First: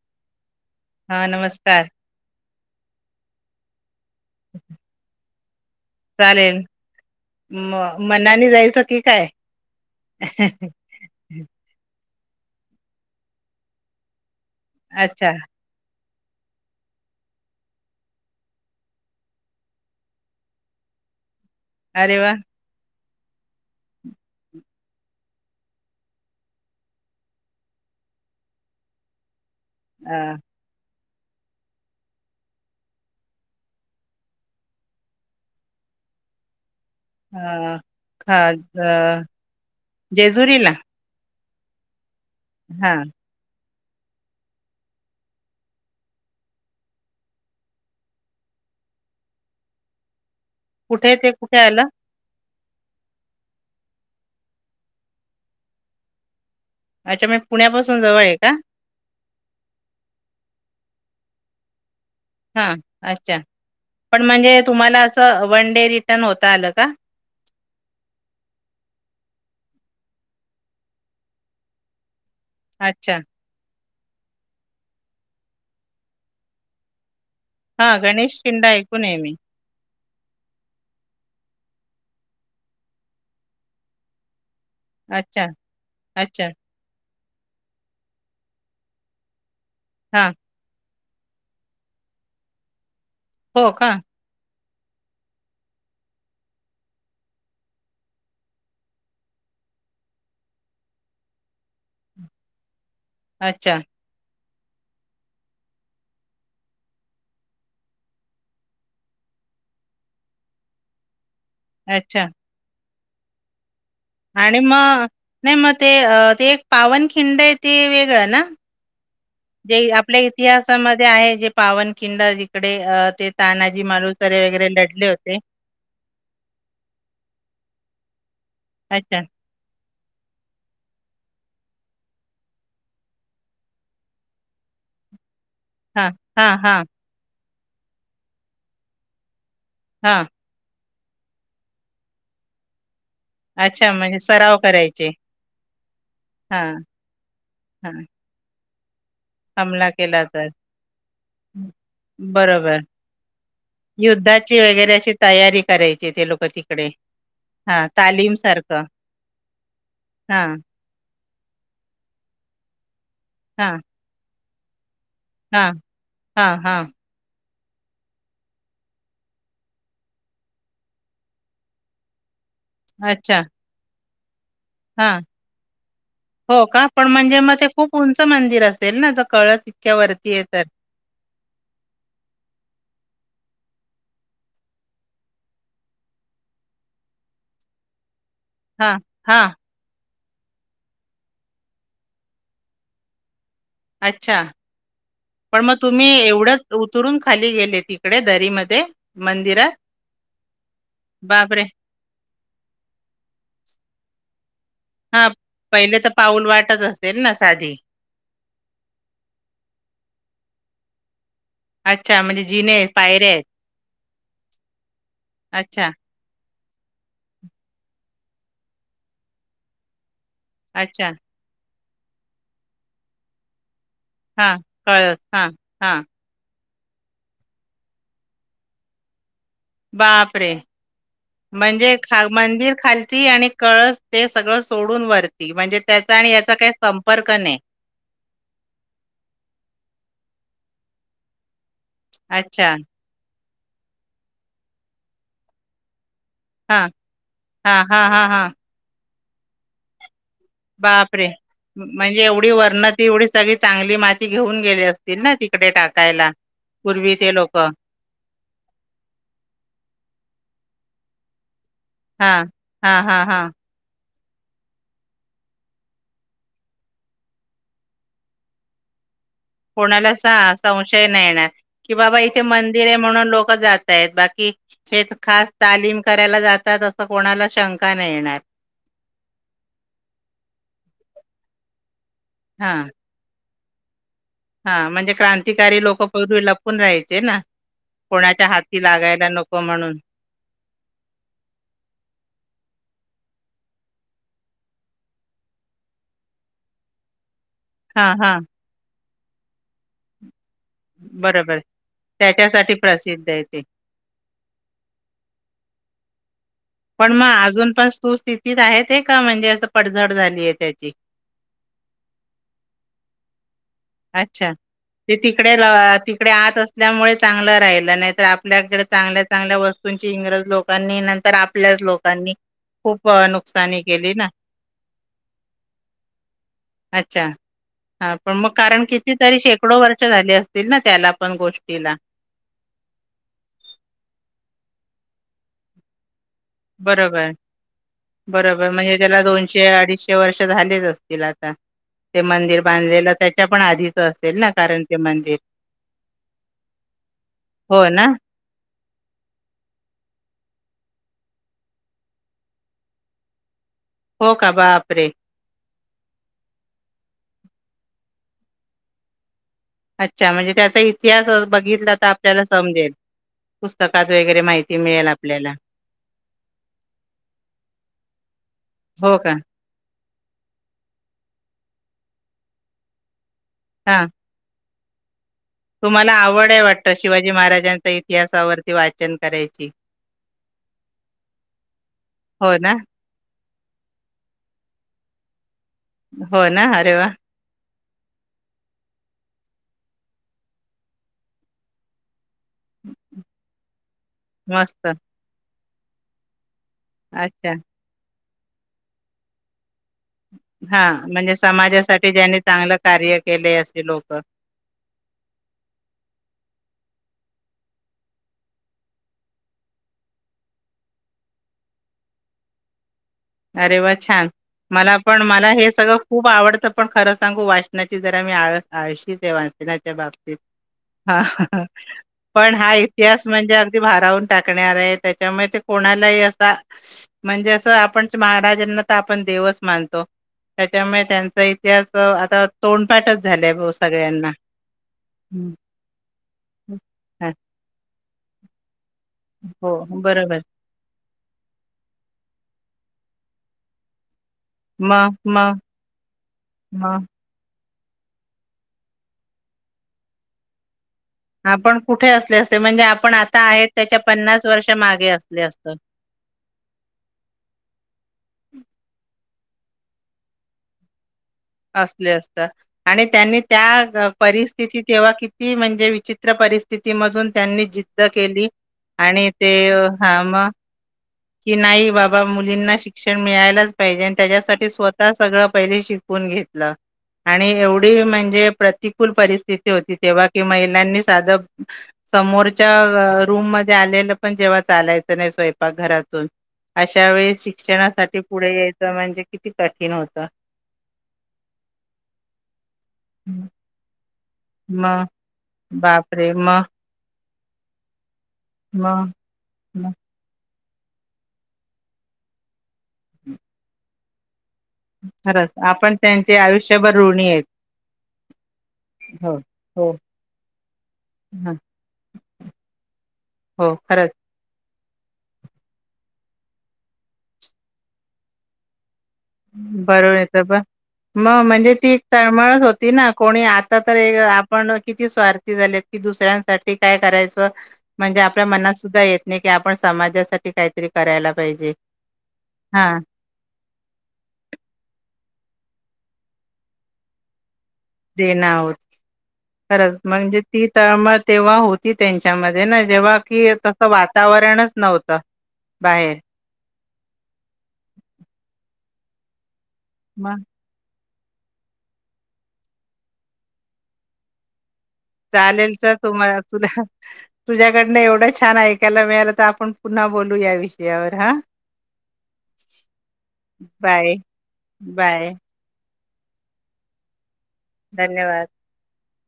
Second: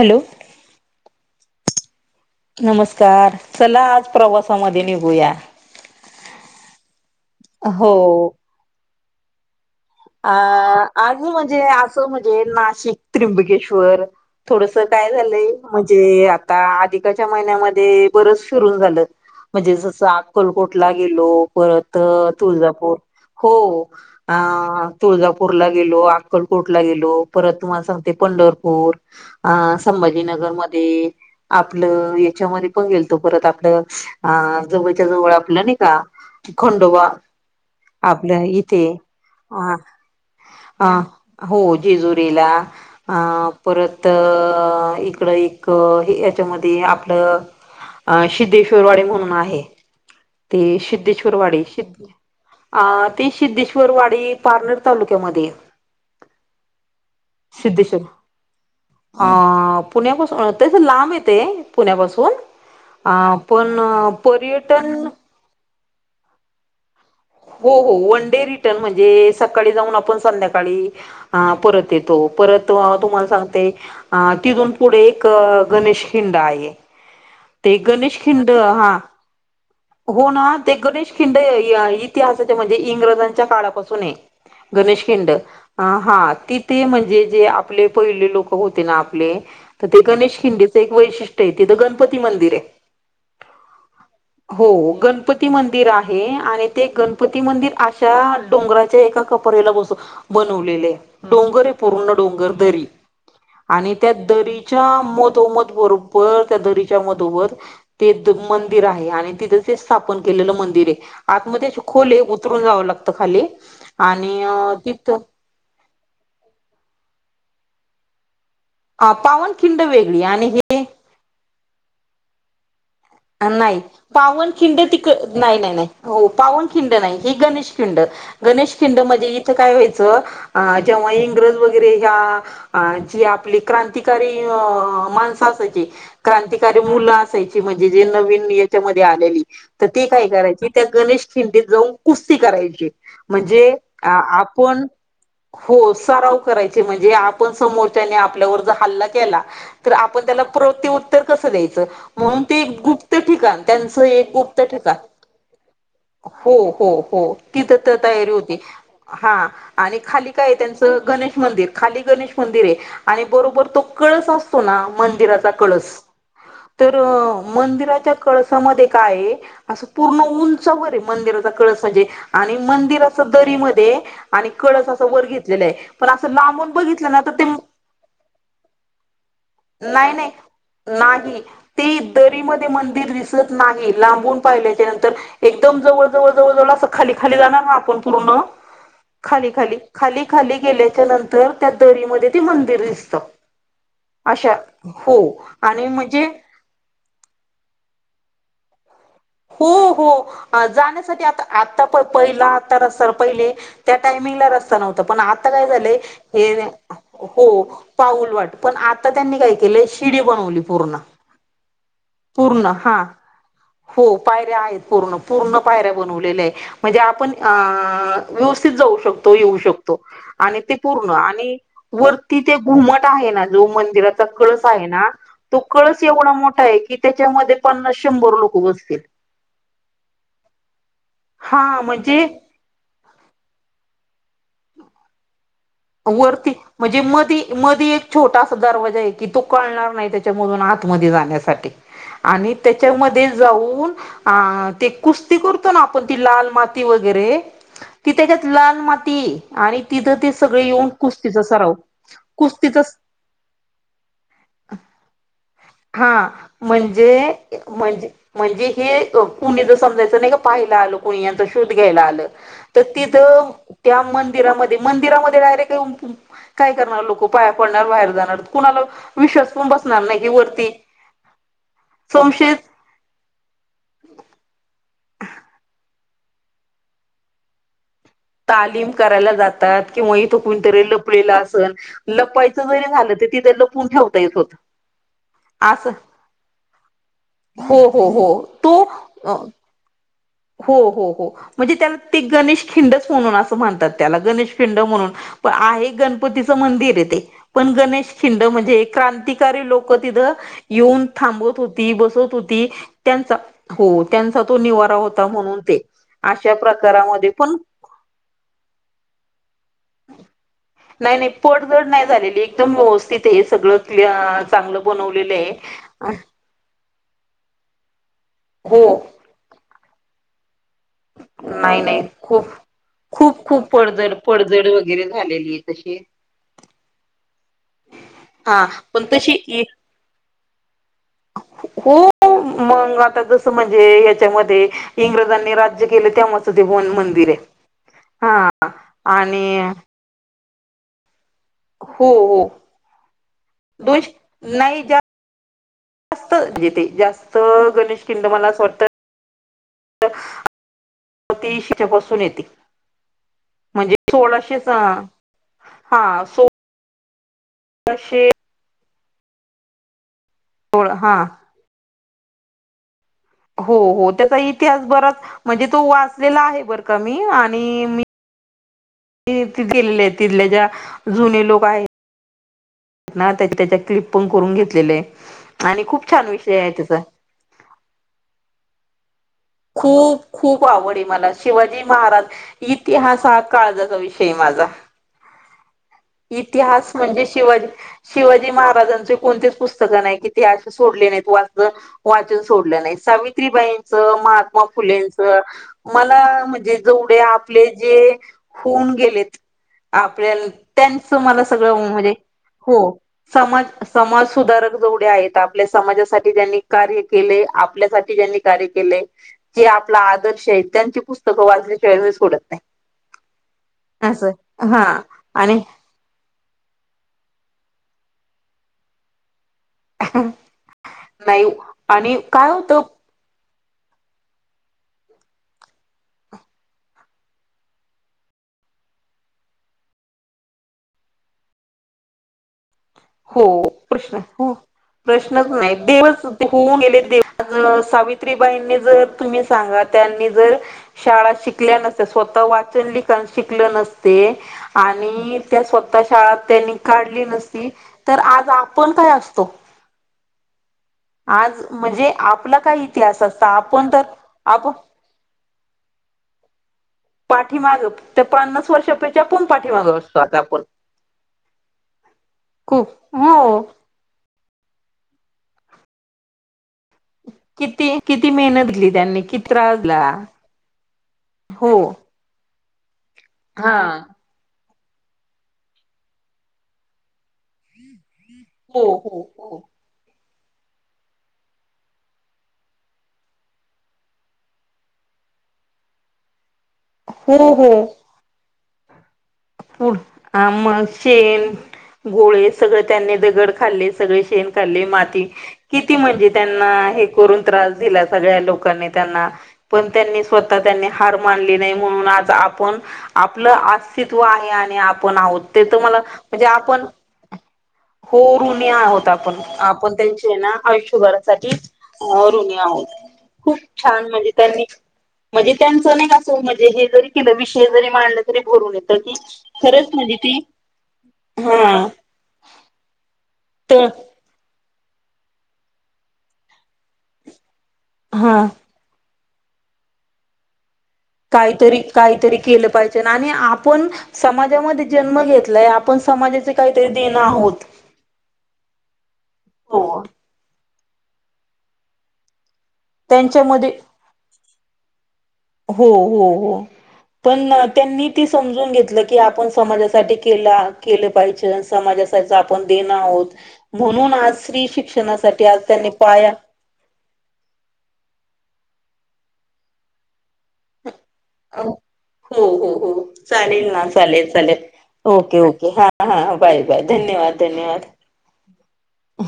Hello हा नमस्कार नमस्कार चला आज प्रवासामध्ये निघूया चालेल म हो मनाली जायचं की काय अ आज म्हणजे असं म्हणजे नाशिक त्र्यंबकेश्वर थोडस काय अच्छा झालंय म्हणजे आता अधिकाच्या महिन्यामध्ये बरच सुरून झालं म्हणजे जसं अकलकोटला गेलो परत अरे वा तुळजापूर हो तुळजापूरला गेलो अक्कलकोटला गेलो परत तुम्हाला सांगते पंढरपूर हा अ संभाजीनगरमध्येध्ये आपलं याच्यामध्ये पण गेल तो परत आपलं अ जवळच्या जवळ आपलं नाही का खंडोबा अ हा आपल्या इथे अ अ जेजुरीला हा हो जेजुरीला हा अ परत इकडं एक याच्यामध्ये आपलं अ सिद्धेश्वरवाडे म्हणून आहे ते कुठे ते सिद्धेश्वर कुठे वाडीि आलं? ते सिद्धेश्वर वाडी पारनेर तालुक्यामध्ये अच्छा मी पुण्यापासून सिद्धेश्वर जवळ आहे का अ पुण्यापासून त्याच लांब येते पुण्यापासून हा अ अच्छा पण पण म्हणजे तुम्हाला पर्यटन अस वन डे रिटन होता आलं का हो हो वन डे रिटर्न म्हणजे सकाळी जाऊन आपण संध्याकाळी परत येतो परत अच्छा तुम्हाला सांगते अ तिथून पुढे एक गणेश खिंडा आहे ते हा गणेश खिंड किल्ला हा ऐकून आहे मी. हो ना ते गणेश खिंडे इतिहासाचे म्हणजे इंग्रजांच्या काळापासून आहे गणेश खिंड अच्छा हा अच्छा तिथे म्हणजे आप पहिले लोक होते ना आपले तर ते हा गणेश खिंडी एक वैशिष्ट्य त ग िरपती मंदिर आहे हो का हो गणपती मंदिर आहे आणि ते गणपती मंदिर अशा डोंगराच्या एका कप बस बनवलेले आहे डोंगर आहे पूर्ण डोंगर दरी अच्छा आणि त्या दरीच्या मधमत बरोबर त्या दरी च्या ते मंदिर आहे आणि तिथ ते स्थापन केलेलं मंदिर आहे आतमध्ये खोले अच्छा उतरून जावं लागतं खाली आणि मग नाही मग ते ते एक पावन खिंड आहे ते वेगळं ना अ पावनखिंड जे आपल्या वेगळी आणि हे इतिहासामध्ये आहे जे पावनखिंड जिकडे अ, ते नाही तानाजी मालुसरे पावन वगैरे खिंड लढले तिक होते. नाही नाही नाही हो पावन खिंड नाही ह गणेश खिंड गणेश खिंड अच्छा. मध्येज इथं काय व्हाचं. अ जेव्हा इंग्रज वगैरे ह्या जे आपली क्रांतीकारी अ माणसं असाय हां, हां, क्रांतिकारी हां, मुलं असायची म्हणजे जे नवीन नियतीमध्ये आलेली. तर ती हां. काय करायची त्या गणेश खिंडीत जाऊन कुस्ती करायची. म्हणजे अच्छा अ म्हणजे सराव आपण करायचे. हो सराव करायचे हां, म्हणजे आपण हां. समोरच्याने आपल्यावर, हल्ला केला हमला तर केला आपण त्याला तर. प्रवृत्ती उत्तर कसं द्यायचं म्हणून ते एक बरोबर. गुप्त ठिकाण त्यांचं एक युद्धाची गुप्त ठिकाण वगरची तयारी करायची ते लोक हो तिकडे हो हो तिथं हा तर तयारी खाली काय हां, ग मिर खाली गणेश मंदिर आहे आणि बरोबर हां, तो कळस असतो ना, मंदिराचा हां, कळस हां, हां. तर मंदिराच्या कळसामध्ये काय असं पूर्ण उंचवर आहे मंदिराचा कळसा जे आणि मंदिर असं अच्छा. दरीमध्ये आणि कळस असं हां. वर घेतलेलं आहे पण असं हो लांबून का? पण बघितलं ना तर म्हणजे ते मग खूप उंच मंदिर असेल ना, जर कळस इतक्या नाही नाही वरती आहे तर नाही ते दरी मध्ये मंदिर दिसत नाही. लांबून पाहिल्याच्या नंतर एकदम जवळ जवळ जवळ जवळ खाली ाली जा पूर्ण हां, हां. खाली खाली खाली खाली गेल्याच्या नंतर त्या दरी म ते मंदिर दिसत. अच्छा. अशा हो आणि म्हणजे तुरून खाली गेले तिकडे दरी मध्ये हो हो जाण्यासाठी आ बापरे! आता पहिला आता रर पहिले त्या टायमिंगला र पण हां, आता काय पहिले तर पाऊल झा वाटच असेल ना हो साधी? पाऊल वाट पण आ त्यांनी काय केलं. शिडी बनवली पूर्ण अच्छा म्हणजे पूर्ण जिनेस हा पायऱ्या येत हो पायऱ्या आहेत पूर्ण पूर्ण पायऱ्या बनवलेल्या. म्हणजे आपण व्यवस्थित जाऊ शकतो येऊ शकतो. आणि ते पूर्ण अच्छा. आणि वरती ते घुमट आहे ना जो म्हण तो हां, कळस आहे ना, हां, तो कळस हां. एवढा मोठा आहे, की त्याचा मध्ये पन्नास शंभर लोकं उपस्थित बापरे म्हणजे खा मंदिर खालती आणि कळस ते सगळं सोडून वरते. वरती म्हणजे मधी नाही. मधी एक छोटासा दरवाजा आहे की तो कळणार नाही त्याच्या आत मध्ये जाण्यासाठी आणि अच्छा. त्याच्यामध्ये ऊन ते कुस्ती करतो ना आपण लाल माती हां, वैगरे हां, [unintelligible] [unintelligible] हां, त हां, त्याच्यात हां. लाल माती आणि तिथ बापरे म्हणजे एवढी कुस्तीचा वर्णती एवढी सगळी चांगली माती घेऊन गेले असतील ना तिकडे हा टाकायला, पूर्वी म्हणजे ते लोकं? म्हणजे म्हणजे हे कुणी ज समजायचं नाही. पहिला आला कोणी शोध घ्यायला आलं हां, तर हां, तिथ हां, हां. त्या मंदिरामध्ये मंदिरामध्ये डायरेक्ट काय करणार लोक पाया पडणार बाहेर जाणार कुणाला विश्वास पण बसणार कोणाला नाही की वरती संशय नाही येणार कि बाबा इथे संशय मंदिर आहे म्हणून लोक जातय बाकी हे खास तालीम करायला जातात असं कोणाला शंका नाही येणार. तालीम करायला जातात किंवा इथ कणीतरी लपलेलं असल लपायच जरी झालं. त त्यां ल हा म्हणजे क्रांतिकारी असं लोक पूर्वी लपून राहायचे ना, हो हो हो कोणाच्या हाती तो लागायला नको म्हणून, हो हो हो म्हणजे त्याला ते गणेश खिंडच म्हणून असं म्हणतात त्याला गणेश खिंड म्हणून पण आहे गणपतीचं मंदिर ये ते पण गणेश हां, हां. खछिंड म्हणजे क्रांतिकारी लोक तिथं येऊन थांबत बरोबर. होती बसत होती त्याच्यासाठी प्रसिद्ध त्यांचा आहे ते. हो त्यांचा तो निवारा होता म्हणून ते अशा पण प्रकारामध्ये मग अजून पण तूस्थितीत आहेत आहे का म्हणजे असं पडझड झालीय त्याची नाही नाही पडझड नाही झालेली एकदम व्यवस्थित आहे सगळं क्लिअ- अच्छा चांगलं ते बनवलेलं तिकडे आहे तिकडे आत असल्यामुळे चांगलं राहिलं नाही ल्याकडे हो चांगल्या चांगल्या वस्तूंची इंग्रज लोकांनी नंतर आपल्याच नाही नाही लोकांनी खूप अ, खूप खूप नुकसानी केली पडझड ना पडझड वगैरे झालेली आहे तशी अच्छा हा पण मग कारण पण किती तरी तशी शेकडो वर्ष झाले असतील ना त्याला पण हो गोष्टीला मग आता जस म्हणजे याच्यामध्ये इंग्रजांनी राज्य केले त्यामुळे बरोबर बरोबर म्हणजे त्याला आणि दोनशे अडीचशे वर्ष झालेच असतील हो ते हो मंदिर बांधलेलं त्याच्या पण आधीच असेल ना दोनशे कारण नाही ते जा मंदिर जास्त म्हजे ते जास्त हो गणेश ना खिंड मला असं वाटतं ती शच्यापासून येते म्हणजे हो का सोळाशेच बापरे हा सो अशे अच्छा म्हणजे त्याचा हा इतिहास बघितला तर आपल्याला समजेल हो हो पुस्तकात त्याचा वगैरे माहिती इतिहास मिळेल बराच आपल्याला म्हणजे तो वाचलेला आहे बर का मी आणि मी हो त का त गेलेली आहे तिथल्या ज्या जुने लोक आहेत त्या त्याच्या हा क्लिप पण करून घेतलेले आहे आणि खूप तुम्हाला छान आवड विषय आहे वाटत त्याचा शिवाजी महाराजांच्या इतिहासावरती वाचन करायच खूप खूप आवडे मला शिवाजी महाराज हो ना इतिहासात काळजाचा विषय माझा हो ना इतिहास अरे वा म्हणजे शिवाजी शिवाजी महाराजांचे कोणतीच पुस्तकं नाही की ते असे सोडले नाहीत वाच वाचन सोडलं नाहीत. सावित्रीबाईंच महात्मा मस्त फुलेंच मला म्हणजे जवढे अच्छा आपले जे- होऊन गेलेत आपल्या हा त्यांच म्हणजे मला सगळं म्हणजे समाजासाठी ज्यांनी चांगलं हो कार्य केले समाज असे लोक समाज सुधारक जेवढे आहेत आपल्या समाजासाठी जनी कार्य केले आपल्यासाठी ज्यांनी कार्य केले जे आपला आदर्श आहे त्यांची पुस्तकं वाचल्याशिवाय सोडत नाही अरे वा छान असं मला हा पण मला आणि हे सगळं खूप आवडत पण खरं सांगू वाचनाची जरा मी आळ आळशी बाबतीत नाही आणि काय पण हा होतं इतिहास म्हणजे भून टाक त्याच्या कोणाला अस म्हणजे अस आप महाराजांना तर आपण देवच मानतो त्याच्यामुळे त्यांचा इतिहास आता तोंडपाठच हो झालाय भाऊ प्रश्न सगळ्यांना. हो प्रश्नच हं. नाही देवस हं. होऊन गेले हां. सावित्रीबाईंनी जर तुम्ही हो, सांगा त्यांनी बरोबर. जर शाळा शिकल्या नस स्वतः चन लिख शिकल नसते मग, आणि मग, त्या स्वतः शाळ त्यांनी मग काढली नसते तर आज आपण काय असतो आज आपण कुठे म्हणजे असले असते आपला काय म्हणजे आपण इतिहास आता असत आहेत आपण त्याच्या तर आप वर्ष मागे असले असतो. पाठीमाग त्या पन्नास वर्षापेक्षा चपून पाठीमाग असतो आता आपण असले असत खूप आणि त्यांनी हो त्या परिस्थिती तेव्हा किती म्हणजे विचित्र परिस्थ स्थितीमधून त्यांनी किती जिद्द किती केली मेहनत घेतली त्यांनी आणि किती ते त्रास दिला ह म की हो. नाही बाबा मुलींना शिक्षण मिळायलाच हा पाहिजे आणि त्याच्यासाठी स्वतः आता सगळं पहिले शिकून घेतला आणि एवढी म्हणजे हो प्रतिकूल हो हो. परिस्थिती होती तेव्हा कि महिलांनी साध समोरच्या रूम मध्ये आलेलं पण जेव्हा चालायचं नाही स्वपाक घरातून अशा वेळी शिक्षणासाठी पुढे यायचं म्हणजे किती पु कठीण होतं मग शेण गोळे सगळे त्यांनी दगड खाल्ले म मग बापरे! मग कण त लोकांनी मग पण मग त्यां स् त्यांनी हार मानली नाही म्हण आज आपण आपलं अस्तित्व आहे आपण आहोत खरंच ते तर आपण मला त्यांचे म्हणजे आपण आयुष्यभर ऋणी आहेत. हो ऋणी आहोत हो, आपण हो. आपण त्यांचे ना आयुष्यभरासाठी हं, ऋणी आहोत. खूप हो छान खरंच म्हणजे त्यांनी. म्हणजे त्यांचं नाही असं म्हणजे हे जरी के विषय जरी मांडलं तरी भरून येत. बरोबर येत ब मग म्हणजे हा ती तळमळच होती ना कोणी. आता तर आपण किती स्वार्थी झालेत कि दुसऱ्यांसाठी काय करायचं. म्हणजे हा आपल्या मनात सुद्धा येत नाही की आपण समाजासाठी काय? काहीतरी काहीतरी केलं पाहिजे हां, आणि आपण- समाजामध्ये जन्म घेतलाय आपण समाजाचे काहीतरी देणं आहोत. देण आहोत खरं हो म्हणजे ती तळमळ तेव्हा होती त्यांच्यामध्ये. हे ना जेव्हा कि त्यांच्यामध्ये तसं वातावरणच नव्हतं. हो बाहेर. हो पण त्यांनी ते समजून घेतलं की आपण? समाजासाठी मग केला केलंय. बाईचरण समाजाच आपण देण आहोत म्हणून स्त्री शिक्षण- चालेल तर तुम्हाला तुला तुझ्याकडनं एवढं छान ऐक. ला मिळाल तर आपण पुन्हा बोलू या विषयावर हा? हो हो हो चालेल ना बाय चालेल चालेल बाय ओके ओके हा. हा बाय -बाय धन्यवाद धन्यवाद अ